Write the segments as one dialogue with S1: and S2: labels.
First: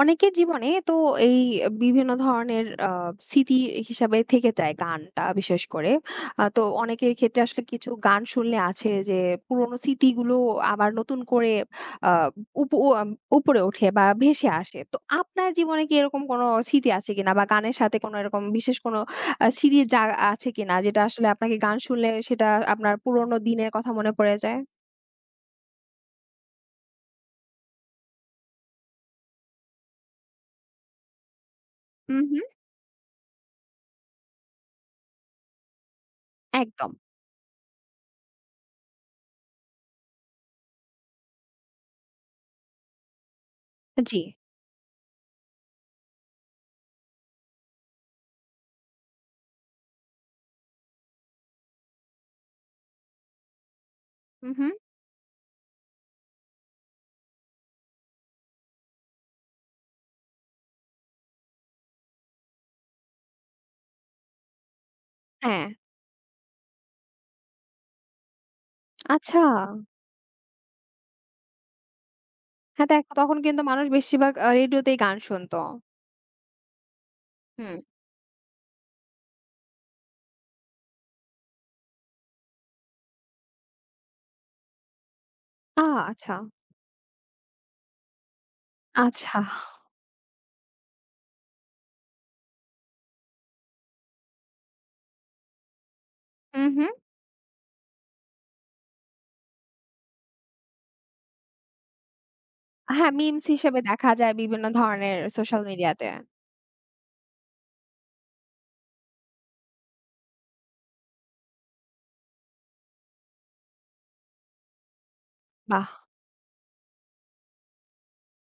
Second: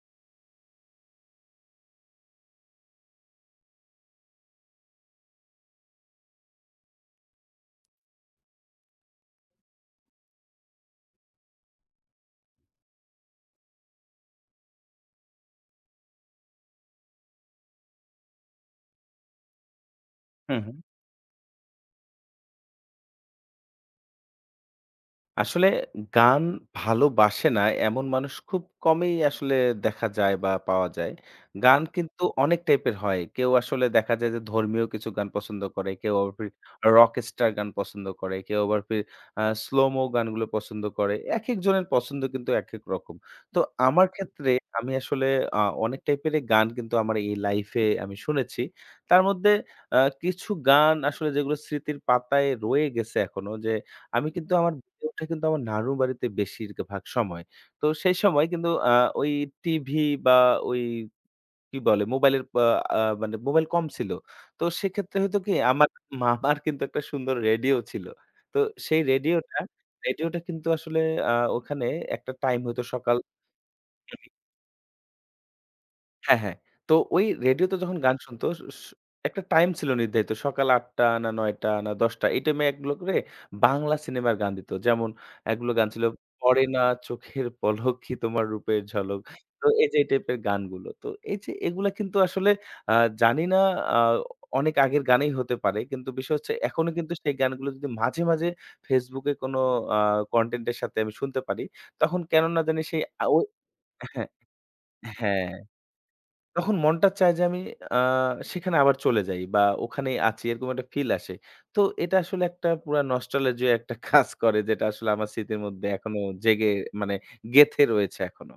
S1: অনেকের জীবনে তো এই বিভিন্ন ধরনের স্মৃতি হিসাবে থেকে যায় গানটা বিশেষ করে। তো অনেকের ক্ষেত্রে আসলে কিছু গান শুনলে আছে যে পুরোনো স্মৃতিগুলো আবার নতুন করে আ উপ উ- আম উপরে ওঠে বা ভেসে আসে। তো আপনার জীবনে কি এরকম কোনো স্মৃতি আছে কিনা বা গানের সাথে কোনো এরকম বিশেষ কোনো স্মৃতি যা আছে
S2: হুম,
S1: কিনা,
S2: হুম।
S1: যেটা আসলে আপনাকে গান শুনলে সেটা আপনার পুরোনো দিনের কথা মনে পড়ে যায়?
S2: আসলে গান ভালোবাসে না এমন মানুষ খুব কমই আসলে দেখা যায় বা পাওয়া যায়। গান
S1: হুম,
S2: কিন্তু
S1: হুম।
S2: অনেক টাইপের হয়। কেউ আসলে দেখা যায় যে ধর্মীয় কিছু গান পছন্দ করে, কেউ আবার ফির
S1: একদম।
S2: রকস্টার গান পছন্দ করে, কেউ আবার ফির স্লোমো গানগুলো পছন্দ করে। একেকজনের পছন্দ কিন্তু একেক রকম। তো আমার
S1: জি।
S2: ক্ষেত্রে আমি আসলে অনেক টাইপেরই গান কিন্তু আমার এই লাইফে আমি শুনেছি। তার মধ্যে কিছু গান আসলে যেগুলো স্মৃতির পাতায় রয়ে গেছে এখনো, যে আমি
S1: হুম,
S2: কিন্তু
S1: হুম।
S2: আমার বেড়ে ওঠা কিন্তু আমার নানুর বাড়িতে বেশিরভাগ সময়। তো সেই সময় কিন্তু ওই টিভি বা ওই কি বলে মোবাইলের আ আ মানে মোবাইল কম ছিল। তো সেক্ষেত্রে হয়তো কি
S1: হ্যাঁ।
S2: আমার মামার কিন্তু একটা সুন্দর রেডিও ছিল। তো সেই
S1: আচ্ছা।
S2: রেডিওটা কিন্তু আসলে ওখানে একটা টাইম হয়তো
S1: হ্যাঁ, দেখ
S2: সকাল।
S1: তখন কিন্তু মানুষ বেশিরভাগ রেডিওতেই গান শুনতো।
S2: হ্যাঁ, হ্যাঁ। তো ওই
S1: হুম।
S2: রেডিওতে যখন গান শুনতো, স স একটা টাইম ছিল নির্ধারিত। সকাল ৮:০০ না ৯:০০ না ১০:০০, এই টাইমে এগুলো করে বাংলা সিনেমার গান দিত। যেমন এগুলো
S1: আ
S2: গান ছিল
S1: আচ্ছা।
S2: পড়ে না চোখের পলকই তোমার রূপের ঝলক।
S1: আচ্ছা।
S2: তো এই যে এই টাইপের গানগুলো। তো এই যে এগুলা কিন্তু আসলে আ জানি না, আ অনেক আগের গানেই হতে পারে। কিন্তু বিষয় হচ্ছে
S1: হু, হু।
S2: এখনো কিন্তু সেই গানগুলো যদি মাঝে, মাঝে Facebook এ কোনো আ কনটেন্ট এর সাথে আমি শুনতে পারি, তখন কেন না জানি সেই
S1: হ্যাঁ, মিমস
S2: ওই।
S1: হিসেবে দেখা
S2: হ্যাঁ,
S1: যায় বিভিন্ন ধরনের
S2: হ্যাঁ।
S1: সোশ্যাল মিডিয়াতে।
S2: তখন মনটা চায় যে আমি আ সেখানে আবার চলে যাই বা ওখানেই আছি, এরকম একটা ফিল আসে। তো এটা আসলে একটা পুরা নস্টালজিয়া একটা কাজ করে, যেটা আসলে আমার স্মৃতির মধ্যে
S1: বাহ!
S2: এখনো জেগে, মানে গেঁথে রয়েছে এখনো।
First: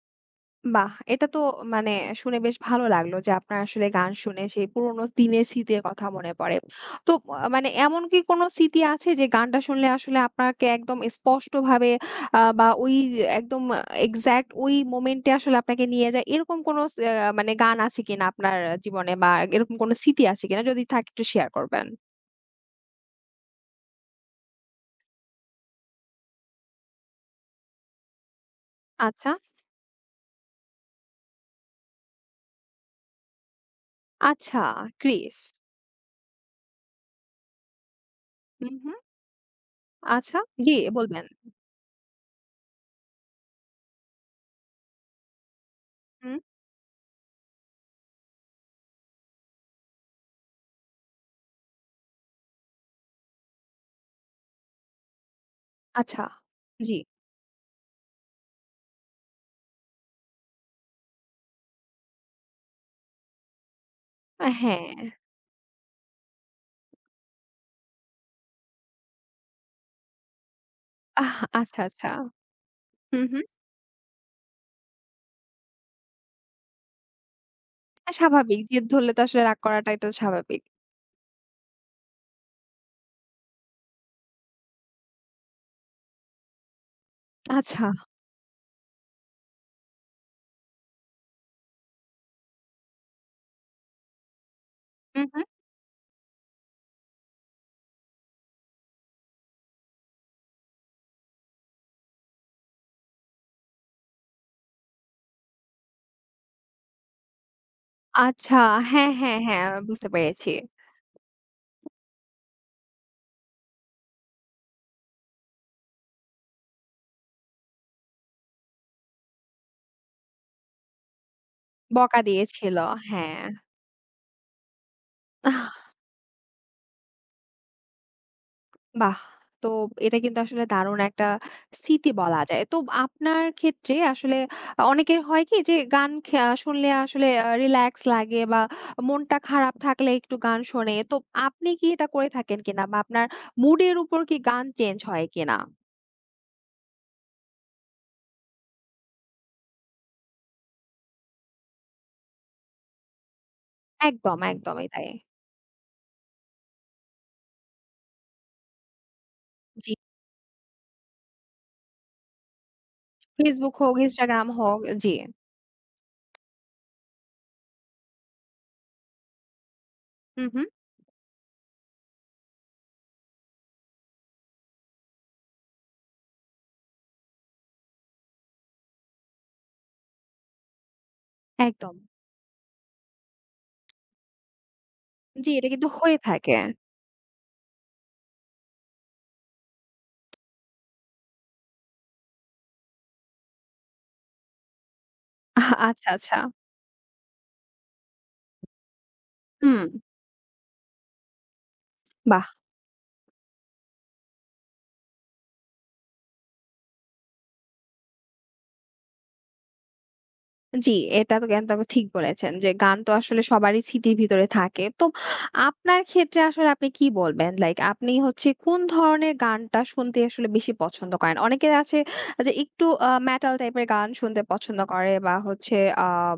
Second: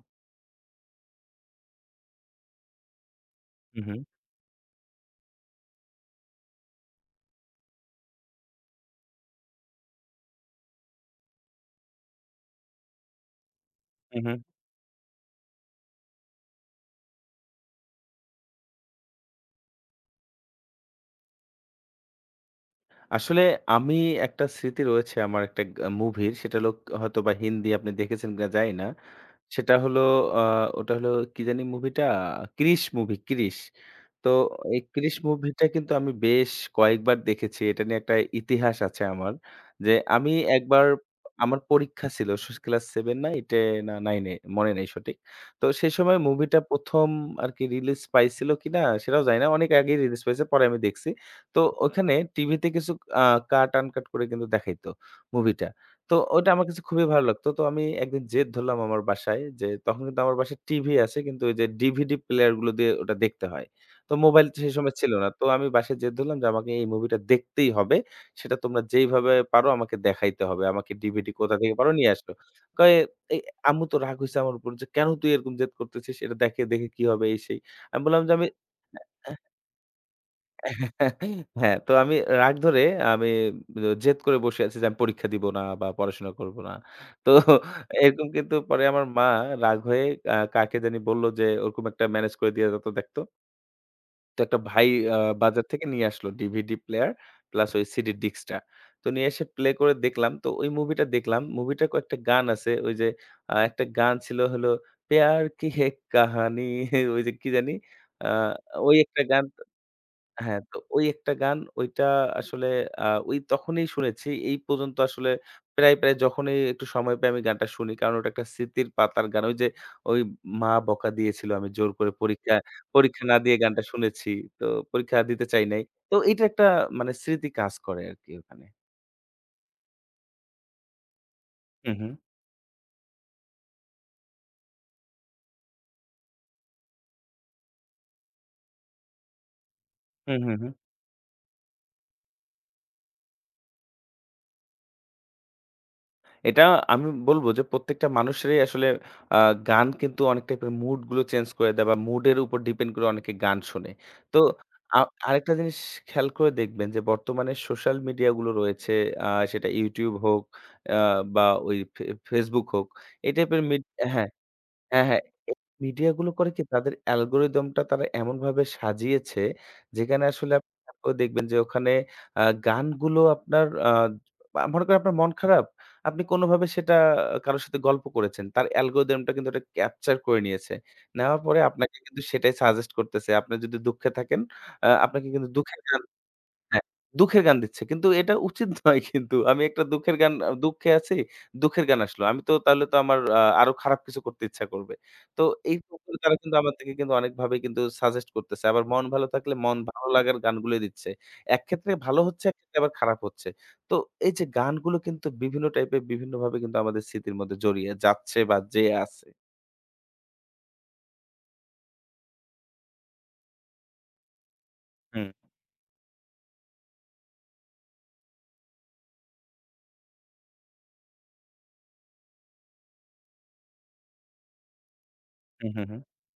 S1: বাহ! এটা তো, মানে শুনে বেশ ভালো লাগলো যে আপনার
S2: হু,
S1: আসলে
S2: হু,
S1: গান শুনে সেই পুরোনো দিনের স্মৃতির কথা মনে পড়ে। তো আ মানে এমন কি কোনো স্মৃতি আছে যে গানটা শুনলে আসলে আপনাকে একদম স্পষ্টভাবে আ বা ওই একদম
S2: হু, হু।
S1: এক্সাক্ট ওই মোমেন্টে আসলে আপনাকে নিয়ে যায়? এরকম কোনো স আ মানে গান আছে কিনা আপনার জীবনে বা এরকম কোনো স্মৃতি আছে কিনা? যদি থাকে একটু শেয়ার করবেন।
S2: আসলে আমি একটা স্মৃতি রয়েছে আমার একটা মুভির, সেটা হলো হয়তোবা হিন্দি, আপনি দেখেছেন কিনা জানি না।
S1: আচ্ছা,
S2: সেটা হলো আ ওটা হলো কি জানি মুভিটা? 'ক্রিশ' মুভি 'ক্রিশ'। তো
S1: আচ্ছা।
S2: এই 'ক্রিশ'
S1: 'ক্রিস'।
S2: মুভিটা কিন্তু আমি বেশ কয়েকবার দেখেছি। এটা নিয়ে একটা
S1: হুম,
S2: ইতিহাস
S1: হুম।
S2: আছে আমার। যে আমি
S1: আচ্ছা। জি,
S2: একবার,
S1: বলবেন।
S2: আমার পরীক্ষা ছিল ক্লাস 7 না 8 এ না 9 এ, মনে নেই সঠিক। তো সেই সময়
S1: হুম।
S2: মুভিটা ১ম আরকি রিলিজ পাইছিল কিনা সেটাও জানি না। অনেক আগেই রিলিজ পাইছে, পরে আমি দেখছি। তো ওখানে টিভিতে কিছু আ কাট আনকাট করে কিন্তু দেখাইতো মুভিটা। তো
S1: আচ্ছা।
S2: ওইটা আমার কাছে
S1: জি।
S2: খুবই ভালো লাগতো। তো আমি একদিন জেদ ধরলাম আমার বাসায় যে, তখন কিন্তু আমার বাসায় টিভি আছে কিন্তু ওই যে ডিভিডি প্লেয়ার গুলো দিয়ে ওটা দেখতে হয়। তো মোবাইল সেই
S1: হ্যাঁ।
S2: সময় ছিল না। তো আমি বাসায় জেদ ধরলাম যে, "আমাকে এই মুভিটা দেখতেই হবে। সেটা তোমরা যেইভাবে পারো আমাকে দেখাইতে হবে। আমাকে ডিভিডি
S1: আহ,
S2: কোথা থেকে
S1: আচ্ছা,
S2: পারো
S1: আচ্ছা।
S2: নিয়ে আসো।" কয়
S1: হুম,
S2: এই
S1: হুম।
S2: আম্মু তো রাগ হইছে আমার উপর যে, "কেন তুই এরকম জেদ করতেছিস? এটা দেখে দেখে কি হবে?" এই সেই। আমি বললাম যে, "আমি"।
S1: স্বাভাবিক। জেদ ধরলে তো আসলে রাগ করাটা এটা স্বাভাবিক।
S2: হ্যাঁ, তো আমি রাগ ধরে আমি জেদ করে বসে আছি যে আমি পরীক্ষা দিব না বা পড়াশোনা করব না। তো
S1: আচ্ছা।
S2: এরকম কিন্তু পরে আমার মা রাগ হয়ে কাকে জানি বলল যে ওরকম একটা ম্যানেজ করে দিয়ে যা তো দেখতো। তো একটা ভাই আ
S1: হুম, হুম।
S2: বাজার থেকে নিয়ে আসলো ডিভিডি প্লেয়ার প্লাস ওই সিডি ডিস্কটা। তো নিয়ে এসে প্লে করে দেখলাম। তো ওই মুভিটা দেখলাম। মুভিটার কয়েকটা গান আছে। ওই যে একটা গান ছিল হলো প্যার কি হে কাহানি ওই যে কি জানি? আ
S1: আচ্ছা।
S2: ওই
S1: হ্যাঁ,
S2: একটা
S1: হ্যাঁ,
S2: গান।
S1: হ্যাঁ। বুঝতে পেরেছি।
S2: হ্যাঁ, তো ওই একটা গান ওইটা আসলে আ ওই তখনই শুনেছি। এই পর্যন্ত আসলে প্রায়, প্রায় যখনই একটু সময় পাই আমি গানটা শুনি। কারণ ওটা একটা স্মৃতির পাতার গান। ওই যে ওই মা বকা দিয়েছিল, আমি জোর করে
S1: বকা দিয়েছিল।
S2: পরীক্ষা না
S1: হ্যাঁ।
S2: দিয়ে গানটা শুনেছি। তো পরীক্ষা দিতে চাই নাই। তো এটা একটা মানে স্মৃতি কাজ করে আরকি ওখানে।
S1: বাহ! তো এটা কিন্তু আসলে দারুণ একটা
S2: হু, হু।
S1: স্মৃতি বলা যায়। তো আপনার ক্ষেত্রে আসলে অনেকের হয় কি যে গান শুনলে আসলে রিল্যাক্স লাগে বা মনটা খারাপ থাকলে
S2: হু,
S1: একটু
S2: হু,
S1: গান
S2: হু।
S1: শোনে। তো আপনি কি এটা করে থাকেন কিনা বা আপনার মুড এর উপর কি গান চেঞ্জ হয় কিনা?
S2: এটা আমি বলব যে প্রত্যেকটা মানুষেরই আসলে আ গান কিন্তু অনেক টাইপের মুড গুলো চেঞ্জ করে দেয় বা মুড এর উপর ডিপেন্ড করে অনেকে গান শোনে।
S1: একদম,
S2: তো
S1: একদমই
S2: আ
S1: তাই।
S2: আরেকটা জিনিস খেয়াল করে দেখবেন যে বর্তমানে সোশ্যাল মিডিয়া গুলো রয়েছে, আ সেটা
S1: জি।
S2: YouTube হোক আ বা ওই Facebook হোক, এই টাইপের
S1: Facebook
S2: মিড।
S1: হোক,
S2: হ্যাঁ।
S1: Instagram হোক,
S2: হ্যাঁ,
S1: জি।
S2: হ্যাঁ। এই মিডিয়া গুলো করে কি তাদের অ্যালগরিদম টা তারা এমনভাবে সাজিয়েছে, যেখানে
S1: হু,
S2: আসলে
S1: হু।
S2: আপনি খেয়াল করে দেখবেন যে ওখানে গানগুলো আপনার আ আ মনে করেন আপনার মন খারাপ, আপনি কোনভাবে সেটা কারো সাথে গল্প করেছেন। তার অ্যালগরিদম টা কিন্তু এটা ক্যাপচার করে নিয়েছে। নেওয়ার পরে
S1: একদম।
S2: আপনাকে কিন্তু সেটাই সাজেস্ট করতেছে। আপনি যদি দুঃখে থাকেন, আপনাকে
S1: জি,
S2: কিন্তু
S1: এটা
S2: দুঃখের
S1: কিন্তু
S2: গান।
S1: হয়ে থাকে।
S2: হ্যাঁ, দুঃখের গান দিচ্ছে। কিন্তু এটা উচিত নয় কিন্তু। আমি একটা দুঃখের গান, দুঃখে আছি, দুঃখের গান আসলো। আমি তো তাহলে তো আমার আরো খারাপ কিছু করতে ইচ্ছা করবে। তো এই
S1: আচ্ছা,
S2: প্রকার তারা
S1: আচ্ছা।
S2: কিন্তু আমার থেকে কিন্তু অনেকভাবে কিন্তু সাজেস্ট করতেছে। আবার মন ভালো থাকলে
S1: হুম,
S2: মন ভালো লাগার গানগুলোই দিচ্ছে। একক্ষেত্রে ভালো
S1: বাহ!
S2: হচ্ছে, একক্ষেত্রে আবার খারাপ হচ্ছে। তো এই যে গানগুলো কিন্তু বিভিন্ন টাইপের বিভিন্নভাবে কিন্তু আমাদের স্মৃতির মধ্যে জড়িয়ে যাচ্ছে বা যেয়ে আছে।
S1: জি, এটা তো কিন্তু আপনি ঠিক বলেছেন যে গান তো আসলে সবারই স্মৃতির ভিতরে থাকে। তো
S2: হুম,
S1: আপনার ক্ষেত্রে আসলে আপনি কি বলবেন? লাইক, আপনি হচ্ছে কোন ধরনের গানটা শুনতে আসলে বেশি পছন্দ করেন? অনেকে আছে যে একটু মেটাল টাইপের গান শুনতে পছন্দ করে বা
S2: হু,
S1: হচ্ছে
S2: হু, হু,
S1: আম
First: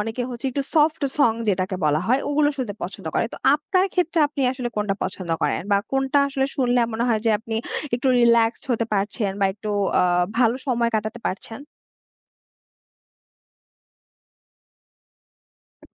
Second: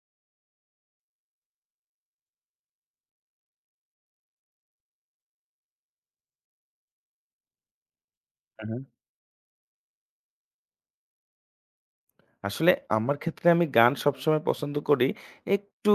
S1: অনেকে হচ্ছে একটু সফট সং যেটাকে বলা হয়, ওগুলো শুনতে পছন্দ করে। তো আপনার ক্ষেত্রে আপনি আসলে কোনটা পছন্দ করেন? বা কোনটা আসলে শুনলে মনে হয় যে আপনি একটু রিল্যাক্সড
S2: হু, হু।
S1: হতে পারছেন বা একটু আ ভালো সময় কাটাতে পারছেন?
S2: আসলে আমার ক্ষেত্রে আমি গান সবসময় পছন্দ করি। একটু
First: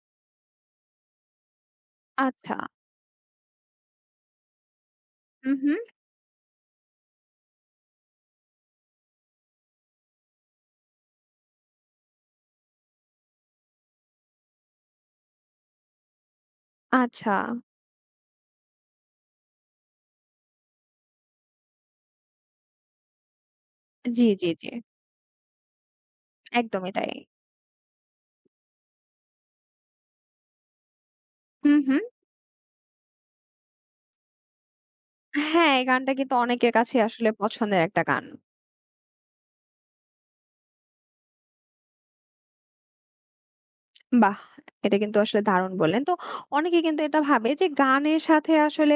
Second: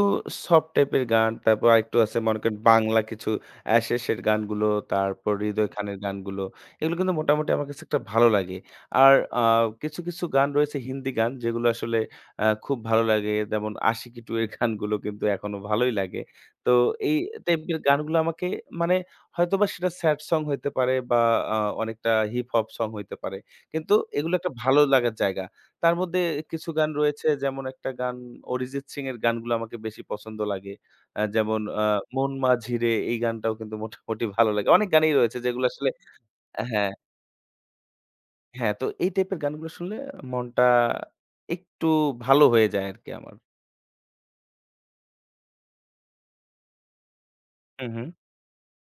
S2: সফট টাইপের গান, তারপর আরেকটু আছে মনে
S1: আচ্ছা।
S2: করেন বাংলা কিছু শেষের গানগুলো, তারপর হৃদয়
S1: উহু।
S2: খানের গানগুলো। এগুলো কিন্তু মোটামুটি আমার কাছে একটা ভালো লাগে। আর কিছু, কিছু গান রয়েছে হিন্দি গান, যেগুলো আসলে খুব ভালো লাগে। যেমন আশিকি 2 এর গানগুলো কিন্তু এখনো ভালোই লাগে। তো এই
S1: আচ্ছা।
S2: টাইপের গানগুলো আমাকে, মানে হয়তোবা সেটা স্যাড সং হইতে পারে বা আ অনেকটা হিপ হপ সং হইতে পারে। কিন্তু
S1: জি,
S2: এগুলো
S1: জি,
S2: একটা
S1: জি।
S2: ভালো লাগার জায়গা। তার মধ্যে কিছু গান
S1: একদমই তাই।
S2: রয়েছে, যেমন একটা গান অরিজিৎ সিং এর গানগুলো আমাকে বেশি পছন্দ লাগে। যেমন
S1: হুম, হুম।
S2: 'মন মাঝিরে' এই গানটাও কিন্তু মোটামুটি ভালো লাগে। অনেক গানই রয়েছে যেগুলো
S1: হ্যাঁ, এই
S2: আসলে
S1: গানটা কিন্তু অনেকের
S2: হ্যাঁ,
S1: কাছেই আসলে পছন্দের একটা গান।
S2: হ্যাঁ, তো এই টাইপের গানগুলো শুনলে মনটা একটু ভালো হয়ে যায় আরকি আমার।
S1: বাহ! এটা কিন্তু আসলে দারুণ বললেন। তো অনেকে কিন্তু এটা ভাবে যে
S2: হু, হু,
S1: গানের সাথে আসলে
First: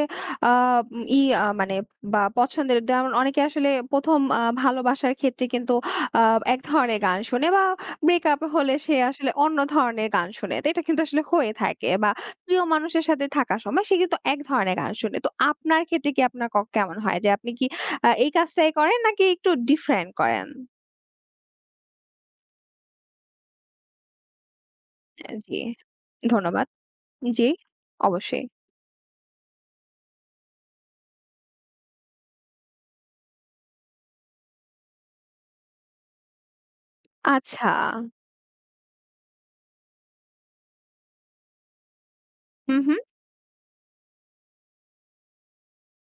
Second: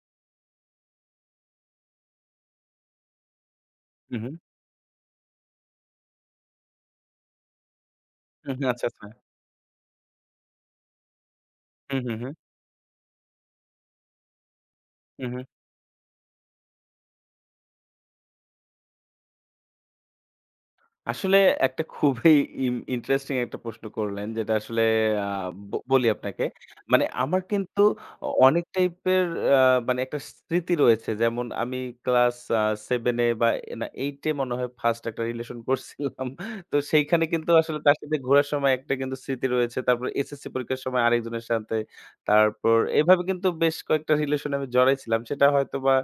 S1: আ উম ই আ মানে বা পছন্দের, যেমন অনেকে আসলে ১ম
S2: হু,
S1: ভালোবাসার ক্ষেত্রে কিন্তু আ এক ধরনের গান শোনে বা ব্রেকআপ
S2: হু, হু,
S1: হলে
S2: আচ্ছা,
S1: সে
S2: আচ্ছা।
S1: আসলে অন্য ধরনের গান শোনে। তো এটা কিন্তু আসলে হয়ে থাকে
S2: হু,
S1: বা
S2: হু, হু,
S1: প্রিয় মানুষের সাথে থাকার সময় সে কিন্তু এক ধরনের গান শোনে।
S2: হু,
S1: তো
S2: হু।
S1: আপনার ক্ষেত্রে কি আপনার কেমন হয়? যে আপনি কি এই কাজটাই করেন নাকি একটু ডিফারেন্ট করেন?
S2: আসলে একটা খুবই ইন্টারেস্টিং একটা প্রশ্ন করলেন, যেটা আসলে আ
S1: অ্যা, জি।
S2: বলি আপনাকে।
S1: ধন্যবাদ।
S2: মানে আমার
S1: জি,
S2: কিন্তু
S1: অবশ্যই।
S2: অনেক টাইপের আ মানে একটা স্মৃতি রয়েছে। যেমন আমি ক্লাস 7 এ বা এ না 8 এ মনে হয় ফার্স্ট একটা রিলেশন করছিলাম। তো সেইখানে কিন্তু
S1: আচ্ছা।
S2: আসলে তার সাথে ঘোরার সময় একটা কিন্তু স্মৃতি রয়েছে। তারপর এসএসসি পরীক্ষার সময় আরেকজনের সাথে। তারপর
S1: হুম, হুম।
S2: এভাবে কিন্তু বেশ কয়েকটা রিলেশন আমি জড়াই ছিলাম। সেটা হয়তোবা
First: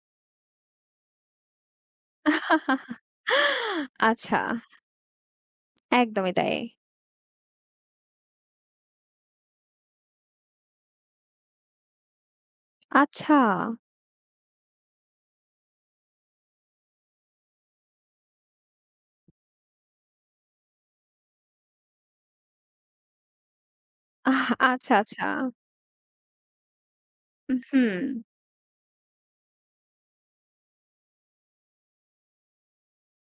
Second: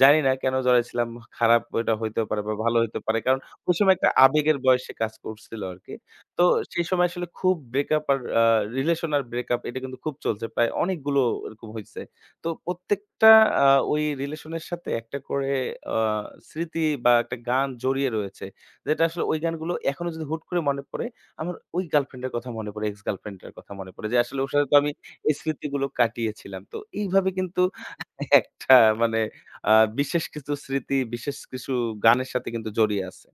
S2: জানি না কেন জড়াই ছিলাম? খারাপ এটা হইতেও পারে বা ভালো হইতে পারে। কারণ ওই সময় একটা
S1: আচ্ছা,
S2: আবেগের বয়সে কাজ করছিল আরকি।
S1: একদমই
S2: তো
S1: তাই।
S2: সেই সময় আসলে খুব ব্রেকআপ আর রিলেশন আর ব্রেকআপ এটা কিন্তু খুব চলছে। প্রায় অনেকগুলো এরকম হইছে। তো প্রত্যেকটা
S1: আচ্ছা,
S2: আ ওই রিলেশনের সাথে একটা করে আ স্মৃতি বা একটা গান জড়িয়ে রয়েছে। যেটা আসলে ওই গানগুলো এখনো যদি হুট করে মনে পড়ে, আমার ওই গার্লফ্রেন্ডের কথা মনে পড়ে, এক্স গার্লফ্রেন্ডের কথা মনে পড়ে। যে আসলে
S1: আহ
S2: ওর সাথে তো আমি
S1: আচ্ছা, আচ্ছা।
S2: এই স্মৃতিগুলো কাটিয়েছিলাম। তো এইভাবে কিন্তু
S1: হুম।
S2: একটা মানে আ বিশেষ কিছু স্মৃতি, বিশেষ কিছু গানের সাথে কিন্তু জড়িয়ে আছে।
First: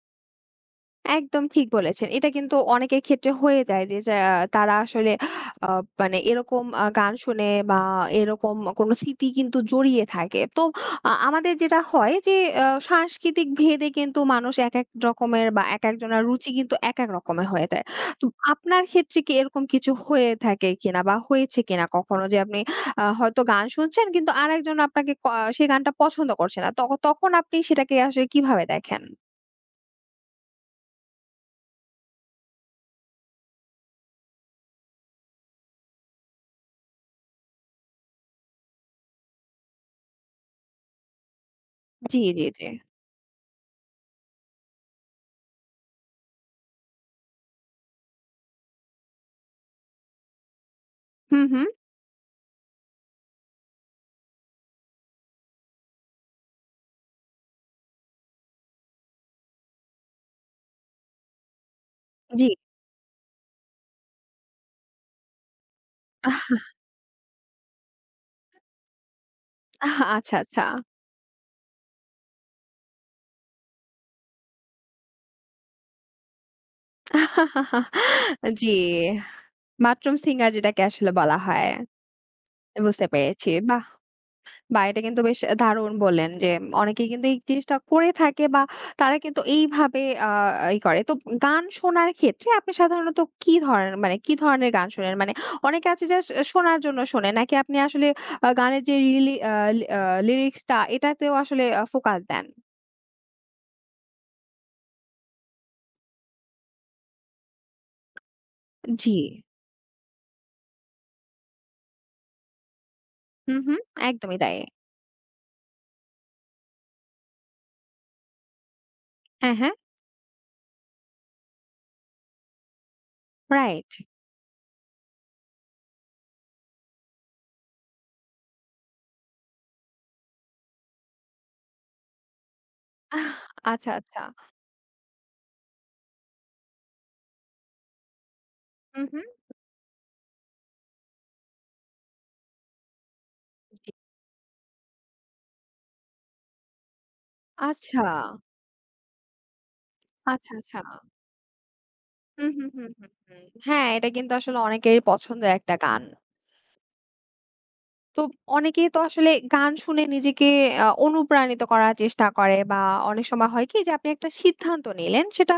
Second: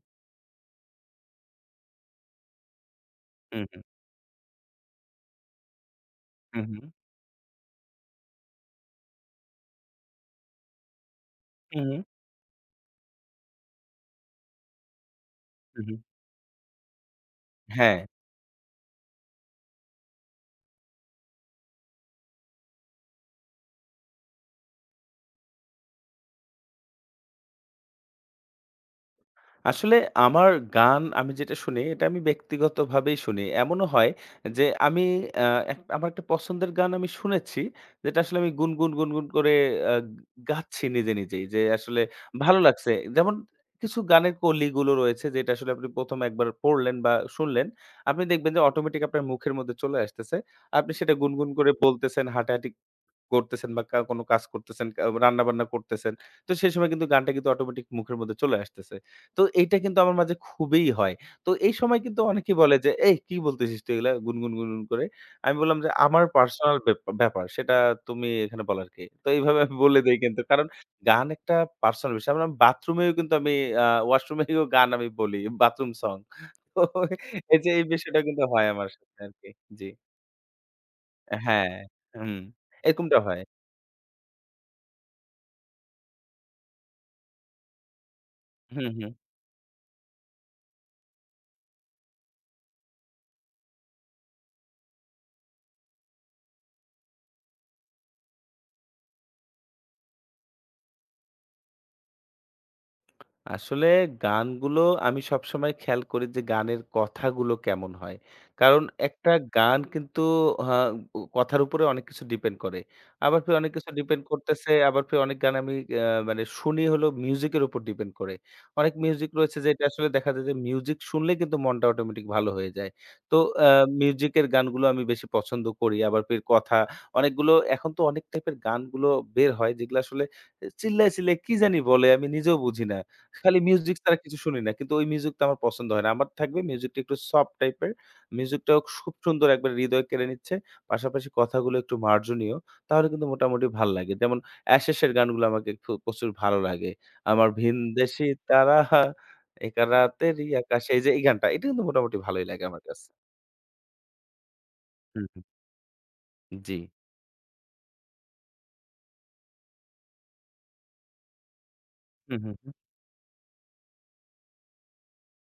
S1: একদম ঠিক বলেছেন। এটা কিন্তু অনেকের ক্ষেত্রে হয়ে
S2: হুম, হুম,
S1: যায় যে তারা আসলে আ মানে এরকম
S2: হুম, হুম,
S1: গান শুনে বা এরকম কোনো স্মৃতি কিন্তু জড়িয়ে থাকে। তো আমাদের যেটা
S2: হুম,
S1: হয় যে সাংস্কৃতিক ভেদে কিন্তু মানুষ একেক রকমের বা
S2: হুম, হুম।
S1: একেকজনের রুচি কিন্তু একেক রকমের হয়ে যায়।
S2: হ্যাঁ,
S1: তো আপনার ক্ষেত্রে কি এরকম কিছু হয়ে থাকে কিনা বা হয়েছে কিনা কখনো, যে আপনি হয়তো গান শুনছেন কিন্তু আরেকজন আপনাকে আহ, সেই গানটা পছন্দ করছে না। তখন আপনি সেটাকে আসলে কিভাবে দেখেন?
S2: আসলে আমার গান আমি যেটা শুনি এটা আমি ব্যক্তিগতভাবেই শুনি। এমনও হয় যে আমি আ আমার একটা পছন্দের গান আমি শুনেছি, যেটা আসলে আমি গুনগুন, গুনগুন করে আ গাচ্ছি নিজে, নিজেই, যে আসলে
S1: জি, জি,
S2: ভালো
S1: জি।
S2: লাগছে। যেমন কিছু গানের কলিগুলো রয়েছে যেটা আসলে আপনি ১ম একবার পড়লেন বা শুনলেন, আপনি দেখবেন যে অটোমেটিক আপনার মুখের মধ্যে চলে আসতেছে। আপনি সেটা
S1: হু,
S2: গুনগুন
S1: হু।
S2: করে বলতেছেন, হাঁটাহাঁটি করতেছেন বা কোনো কাজ করতেছেন, রান্নাবান্না করতেছেন। তো সেই সময় কিন্তু গানটা কিন্তু অটোমেটিক মুখের মধ্যে চলে আসতেছে। তো এইটা কিন্তু আমার মাঝে খুবই হয়। তো এই সময় কিন্তু
S1: জি।
S2: অনেকেই বলে যে, "এই কি বলতেছিস তুই এগুলা গুনগুন, গুনগুন করে?" আমি বললাম যে, "আমার
S1: আহ,
S2: পার্সোনাল ব্যাপার। সেটা তুমি এখানে বলার কে?" তো এইভাবে আমি
S1: আহ,
S2: বলে দেই
S1: আচ্ছা,
S2: কিন্তু।
S1: আচ্ছা।
S2: কারণ গান একটা পার্সোনাল বিষয়। আমরা বাথরুমেও কিন্তু আমি ওয়াশরুমেও গান আমি বলি, বাথরুম সং। তো এই যে এই বিষয়টা কিন্তু
S1: জি,
S2: হয় আমার সাথে আরকি। জি।
S1: বাথরুম সিঙ্গার যেটাকে আসলে বলা হয়।
S2: হ্যাঁ, হুম।
S1: বুঝতে
S2: এরকমটা হয়।
S1: পেরেছি। বাহ! বাহ! এটা কিন্তু বেশ দারুণ বললেন যে অনেকেই কিন্তু এই জিনিসটা করে থাকে বা
S2: হুম, হুম।
S1: তারা কিন্তু এইভাবে আ ই করে। তো গান শোনার ক্ষেত্রে আপনি সাধারণত কি ধরনের গান শোনেন? মানে অনেকে আছে যে শোনার জন্য শোনে নাকি আপনি আসলে গানের যে রিলি আ আ লিরিক্সটা এটাতেও আসলে ফোকাস দেন?
S2: আসলে গানগুলো আমি সবসময় খেয়াল করি যে গানের কথাগুলো কেমন হয়। কারণ
S1: জি।
S2: একটা গান কিন্তু আ কথার উপরে অনেক কিছু ডিপেন্ড করে। আবার
S1: হু,
S2: ফির অনেক
S1: হু।
S2: কিছু ডিপেন্ড
S1: একদমই তাই।
S2: করতেছে, আবার ফির অনেক গান আমি মানে শুনি হলো মিউজিকের উপর ডিপেন্ড করে। অনেক মিউজিক
S1: হ্যাঁ,
S2: রয়েছে
S1: হ্যাঁ।
S2: যেটা আসলে দেখা যায় যে মিউজিক শুনলেই কিন্তু মনটা অটোমেটিক ভালো হয়ে যায়। তো আ
S1: রাইট।
S2: মিউজিকের গানগুলো আমি বেশি পছন্দ করি। আবার ফির কথা অনেকগুলো এখন তো অনেক টাইপের গানগুলো বের হয় যেগুলো আসলে চিল্লায়, চিল্লায় কি জানি বলে আমি নিজেও বুঝি না।
S1: আহ!
S2: খালি
S1: আচ্ছা,
S2: মিউজিক ছাড়া
S1: আচ্ছা।
S2: কিছু শুনি না। কিন্তু ওই মিউজিকটা আমার পছন্দ হয় না। আমার থাকবে মিউজিকটা একটু সফট টাইপের। মিউজিকটাও
S1: হুম,
S2: খুব
S1: হুম।
S2: সুন্দর একবারে হৃদয় কেড়ে নিচ্ছে। পাশাপাশি কথাগুলো একটু মার্জনীয়। তাহলে কিন্তু মোটামুটি ভাল
S1: জি।
S2: লাগে। যেমন অ্যাশেস এর গানগুলো আমাকে প্রচুর ভালো লাগে। আমার
S1: আচ্ছা,
S2: ভিনদেশী তারা, একা রাতেরই
S1: আচ্ছা, আচ্ছা।
S2: আকাশে, এই যে এই গানটা এটা কিন্তু মোটামুটি
S1: হুম,
S2: ভালোই
S1: হুম,
S2: লাগে আমার
S1: হুম,
S2: কাছে।
S1: হুম, হুম। হ্যাঁ, এটা কিন্তু আসলে অনেকেরই
S2: হুম, হুম।
S1: পছন্দের একটা গান।
S2: জি।
S1: তো অনেকেই তো আসলে গান শুনে নিজেকে অনুপ্রাণিত করার চেষ্টা
S2: হুম, হুম,
S1: করে
S2: হুম।
S1: বা অনেক সময় হয় কি যে আপনি একটা সিদ্ধান্ত নিলেন, সেটা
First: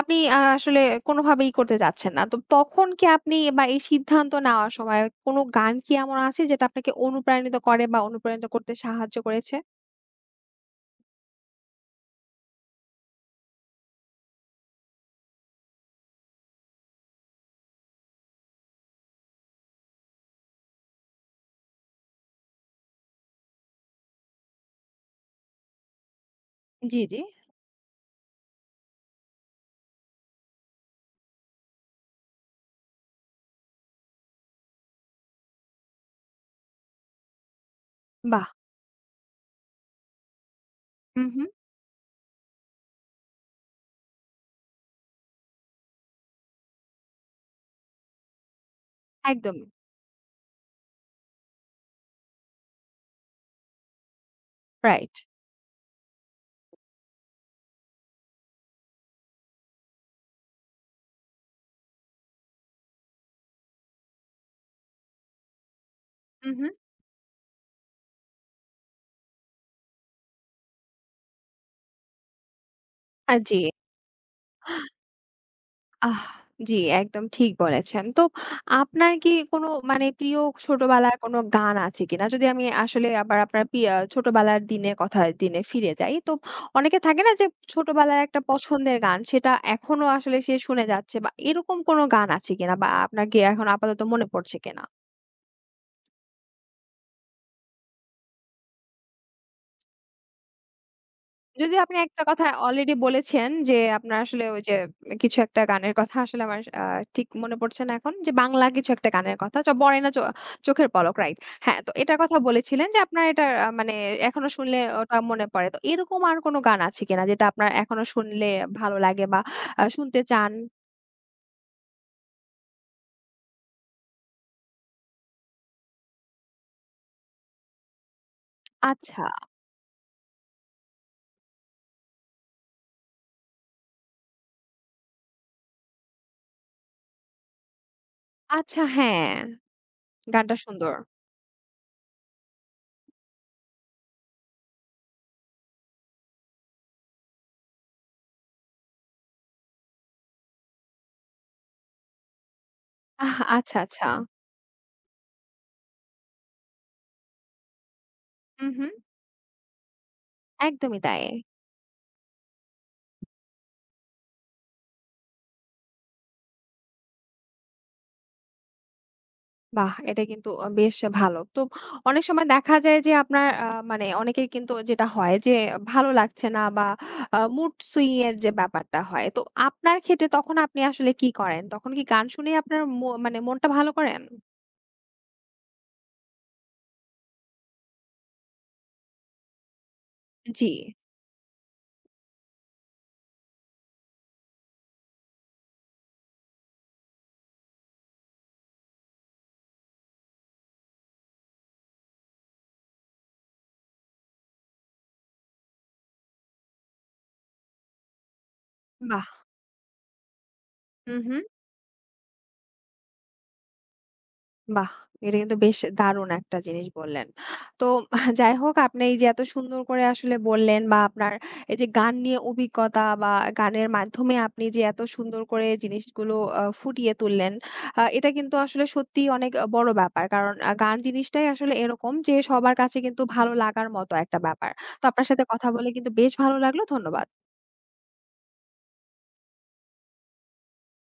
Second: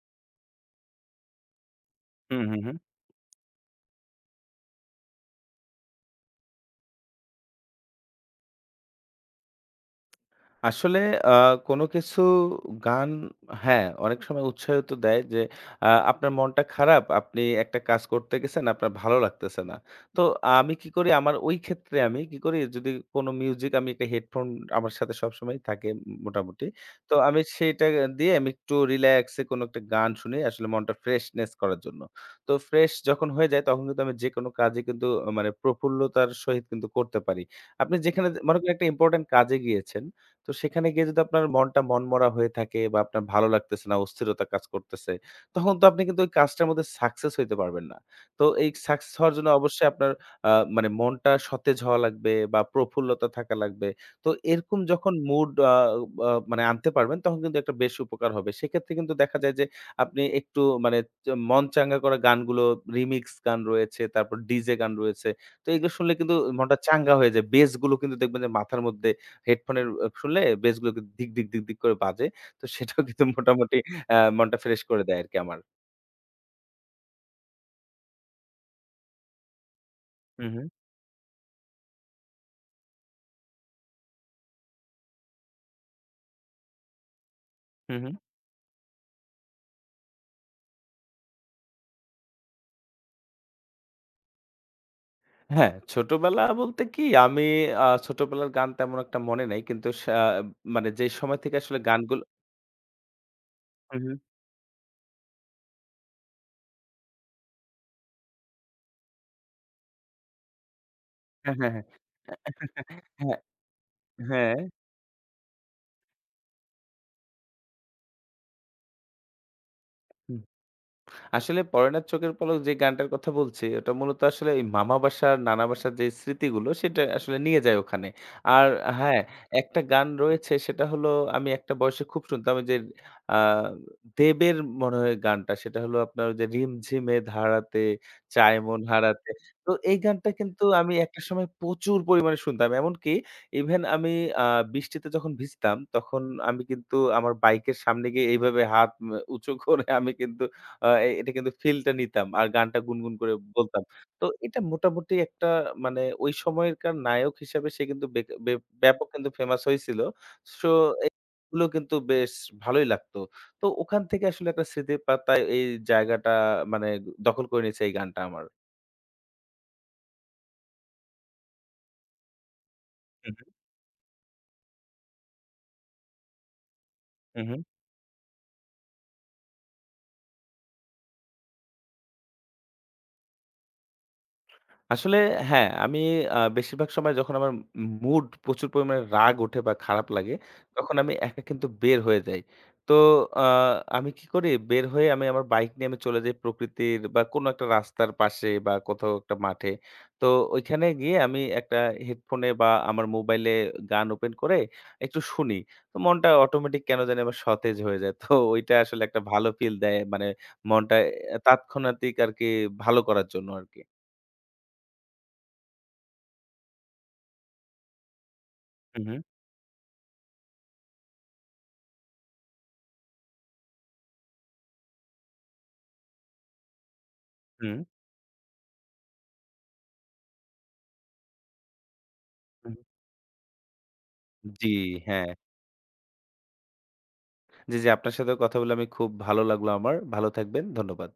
S1: আপনি আসলে কোনোভাবেই করতে যাচ্ছেন না। তো
S2: হুম, হুম, হুম।
S1: তখন কি আপনি বা এই সিদ্ধান্ত নেওয়ার সময় কোনো গান কি এমন আছে যেটা আপনাকে অনুপ্রাণিত করে বা অনুপ্রাণিত করতে সাহায্য করেছে?
S2: আসলে আ কোনো কিছু গান, হ্যাঁ, অনেক সময় উৎসাহিত দেয় যে আপনার মনটা খারাপ, আপনি একটা কাজ করতে গেছেন, আপনার ভালো লাগতেছে না। তো আমি কি করি, আমার ওই ক্ষেত্রে আমি কি করি, যদি কোনো মিউজিক আমি একটা হেডফোন আমার সাথে সবসময় থাকে মোটামুটি।
S1: জি,
S2: তো
S1: জি।
S2: আমি সেটা দিয়ে আমি একটু রিল্যাক্সে কোনো একটা গান শুনি আসলে মনটা ফ্রেশনেস করার জন্য। তো ফ্রেশ যখন হয়ে যায় তখন কিন্তু আমি যেকোনো কাজই কিন্তু আহ, মানে প্রফুল্লতার সহিত কিন্তু করতে পারি। আপনি যেখানে
S1: বাহ!
S2: মনে করেন একটা ইম্পোর্টেন্ট কাজে গিয়েছেন, তো সেখানে গিয়ে যদি
S1: হুম,
S2: আপনার
S1: হুম।
S2: মনটা মনমরা হয়ে থাকে বা আপনার ভালো লাগতেছে না, অস্থিরতা কাজ করতেছে, তখন তো আপনি কিন্তু ওই কাজটার মধ্যে সাকসেস হইতে পারবেন না। তো এই সাকসেস হওয়ার জন্য
S1: একদমই।
S2: অবশ্যই আপনার আ মানে মনটা সতেজ হওয়া লাগবে বা প্রফুল্লতা থাকা লাগবে। তো এরকম যখন
S1: রাইট।
S2: মুড আ আ মানে আনতে পারবেন তখন কিন্তু একটা বেশ উপকার হবে। সেক্ষেত্রে কিন্তু দেখা যায় যে আপনি একটু মানে মন চাঙ্গা করা গানগুলো, রিমিক্স গান রয়েছে, তারপর ডিজে গান রয়েছে। তো এগুলো শুনলে কিন্তু
S1: হুম, হুম।
S2: মনটা চাঙ্গা হয়ে যায়। বেস গুলো কিন্তু দেখবেন যে মাথার মধ্যে হেডফোনের শুনলে বেসগুলো কিন্তু ধিক, ধিক, ধিক, ধিক করে বাজে। তো সেটাও কিন্তু
S1: জি।
S2: মোটামুটি মনটা ফ্রেশ করে দেয় আরকি আমার।
S1: আহ! জি, একদম ঠিক বলেছেন। তো আপনার কি কোনো মানে প্রিয়
S2: হু, হু,
S1: ছোটবেলার কোনো গান আছে কিনা? যদি আমি আসলে আবার আপনার পিয়া ছোটবেলার দিনের কথা দিনে ফিরে যাই। তো অনেকে থাকে না যে
S2: হু, হু।
S1: ছোটবেলার একটা পছন্দের গান সেটা এখনো আসলে সে শুনে যাচ্ছে বা এরকম কোনো গান আছে কিনা বা আপনার কি এখন আপাতত মনে পড়ছে কিনা?
S2: হ্যাঁ, ছোটবেলা বলতে কি আমি ছোটবেলার গান তেমন একটা মনে নাই। কিন্তু মানে যে সময় থেকে
S1: যদি
S2: আসলে
S1: আপনি একটা
S2: গানগুলো,
S1: কথা অলরেডি বলেছেন যে
S2: হু, হু।
S1: আপনার আসলে ওই যে কিছু একটা গানের কথা, আসলে আমার ঠিক মনে পড়ছে না এখন। যে বাংলা কিছু একটা গানের কথা। 'পড়ে না চোখের পলক', রাইট।
S2: হ্যাঁ, হ্যাঁ,
S1: হ্যাঁ,
S2: হ্যাঁ।
S1: তো এটার কথা বলেছিলেন যে আপনার
S2: হ্যাঁ,
S1: এটা আ মানে এখনো
S2: হ্যাঁ।
S1: শুনলে ওটা মনে পড়ে। তো এরকম আর কোনো গান আছে কিনা যেটা আপনার এখনো শুনলে ভালো লাগে বা শুনতে চান?
S2: আসলে পড়ে না চোখের পলক যে গানটার কথা বলছি, ওটা মূলত আসলে এই মামা বাসার, নানা বাসার যে স্মৃতিগুলো সেটা আসলে নিয়ে যায় ওখানে। আর হ্যাঁ,
S1: আচ্ছা,
S2: একটা গান রয়েছে সেটা হলো আমি একটা বয়সে খুব শুনতাম ওই যে আ দেবের মনে হয় গানটা, সেটা হলো আপনার ওই যে রিমঝিমে ধারাতে চায় মন
S1: আচ্ছা,
S2: হারাতে।
S1: হ্যাঁ,
S2: তো এই গানটা
S1: গানটা
S2: কিন্তু
S1: সুন্দর।
S2: আমি একটা সময় প্রচুর পরিমাণে শুনতাম। এমনকি ইভেন আমি আ বৃষ্টিতে যখন ভিজতাম তখন আমি কিন্তু আমার বাইকের সামনে গিয়ে এইভাবে হাত উঁচু করে আমি কিন্তু এটা কিন্তু ফিলটা নিতাম। আর গানটা গুনগুন করে
S1: আহ! আচ্ছা,
S2: বলতাম।
S1: আচ্ছা।
S2: তো এটা মোটামুটি একটা মানে ওই সময়কার নায়ক হিসাবে সে কিন্তু বেক বে
S1: হু, হু।
S2: ব্যাপক কিন্তু ফেমাস হয়েছিল। সো
S1: একদমই তাই।
S2: এগুলো কিন্তু বেশ ভালোই লাগতো। তো ওখান থেকে আসলে একটা স্মৃতির পাতায় এই জায়গাটা মানে দখল করে নিয়েছে এই গানটা আমার।
S1: বাহ! এটা কিন্তু বেশ ভালো। তো অনেক সময় দেখা যায় যে
S2: হু, হু,
S1: আপনার আ মানে অনেকের কিন্তু যেটা হয় যে ভালো লাগছে না বা
S2: হু, হু।
S1: মুড সুইং এর যে ব্যাপারটা হয়। তো আপনার ক্ষেত্রে তখন আপনি আসলে কি করেন? তখন কি গান শুনেই আপনার মো মানে মনটা ভালো করেন?
S2: আসলে হ্যাঁ, আমি বেশিরভাগ সময় যখন আমার মুড প্রচুর পরিমাণে রাগ ওঠে বা খারাপ লাগে,
S1: জি।
S2: তখন আমি একা কিন্তু বের হয়ে যাই। তো আ আমি কি করি? বের হয়ে আমি আমার বাইক নিয়ে আমি চলে যাই প্রকৃতির বা কোনো একটা রাস্তার পাশে বা কোথাও একটা মাঠে। তো ওইখানে গিয়ে আমি একটা হেডফোনে বা আমার মোবাইলে গান ওপেন করে একটু শুনি। তো মনটা অটোমেটিক কেন জানি আমার সতেজ হয়ে যায়। তো ওইটা আসলে একটা
S1: বাহ!
S2: ভালো ফিল দেয়। মানে মনটা
S1: হু, হু।
S2: তাৎক্ষণাতিক আরকি ভালো করার জন্য আরকি।
S1: বাহ! এটা কিন্তু বেশ দারুণ একটা জিনিস বললেন। তো যাই হোক,
S2: হু,
S1: আপনি
S2: হু,
S1: এই যে এত সুন্দর করে আসলে বললেন বা আপনার এই যে গান নিয়ে অভিজ্ঞতা বা গানের মাধ্যমে আপনি যে এত সুন্দর করে জিনিসগুলো ফুটিয়ে তুললেন,
S2: হু।
S1: এটা কিন্তু আসলে সত্যিই অনেক বড় ব্যাপার। কারণ গান জিনিসটাই আসলে এরকম যে সবার
S2: হুম,
S1: কাছে কিন্তু ভালো লাগার মতো একটা
S2: জি,
S1: ব্যাপার। তো আপনার
S2: হ্যাঁ।
S1: সাথে কথা বলে কিন্তু বেশ ভালো লাগলো। ধন্যবাদ।
S2: জি, জি, আপনার সাথেও কথা বলে আমি খুব ভালো লাগলো আমার। ভালো থাকবেন। ধন্যবাদ।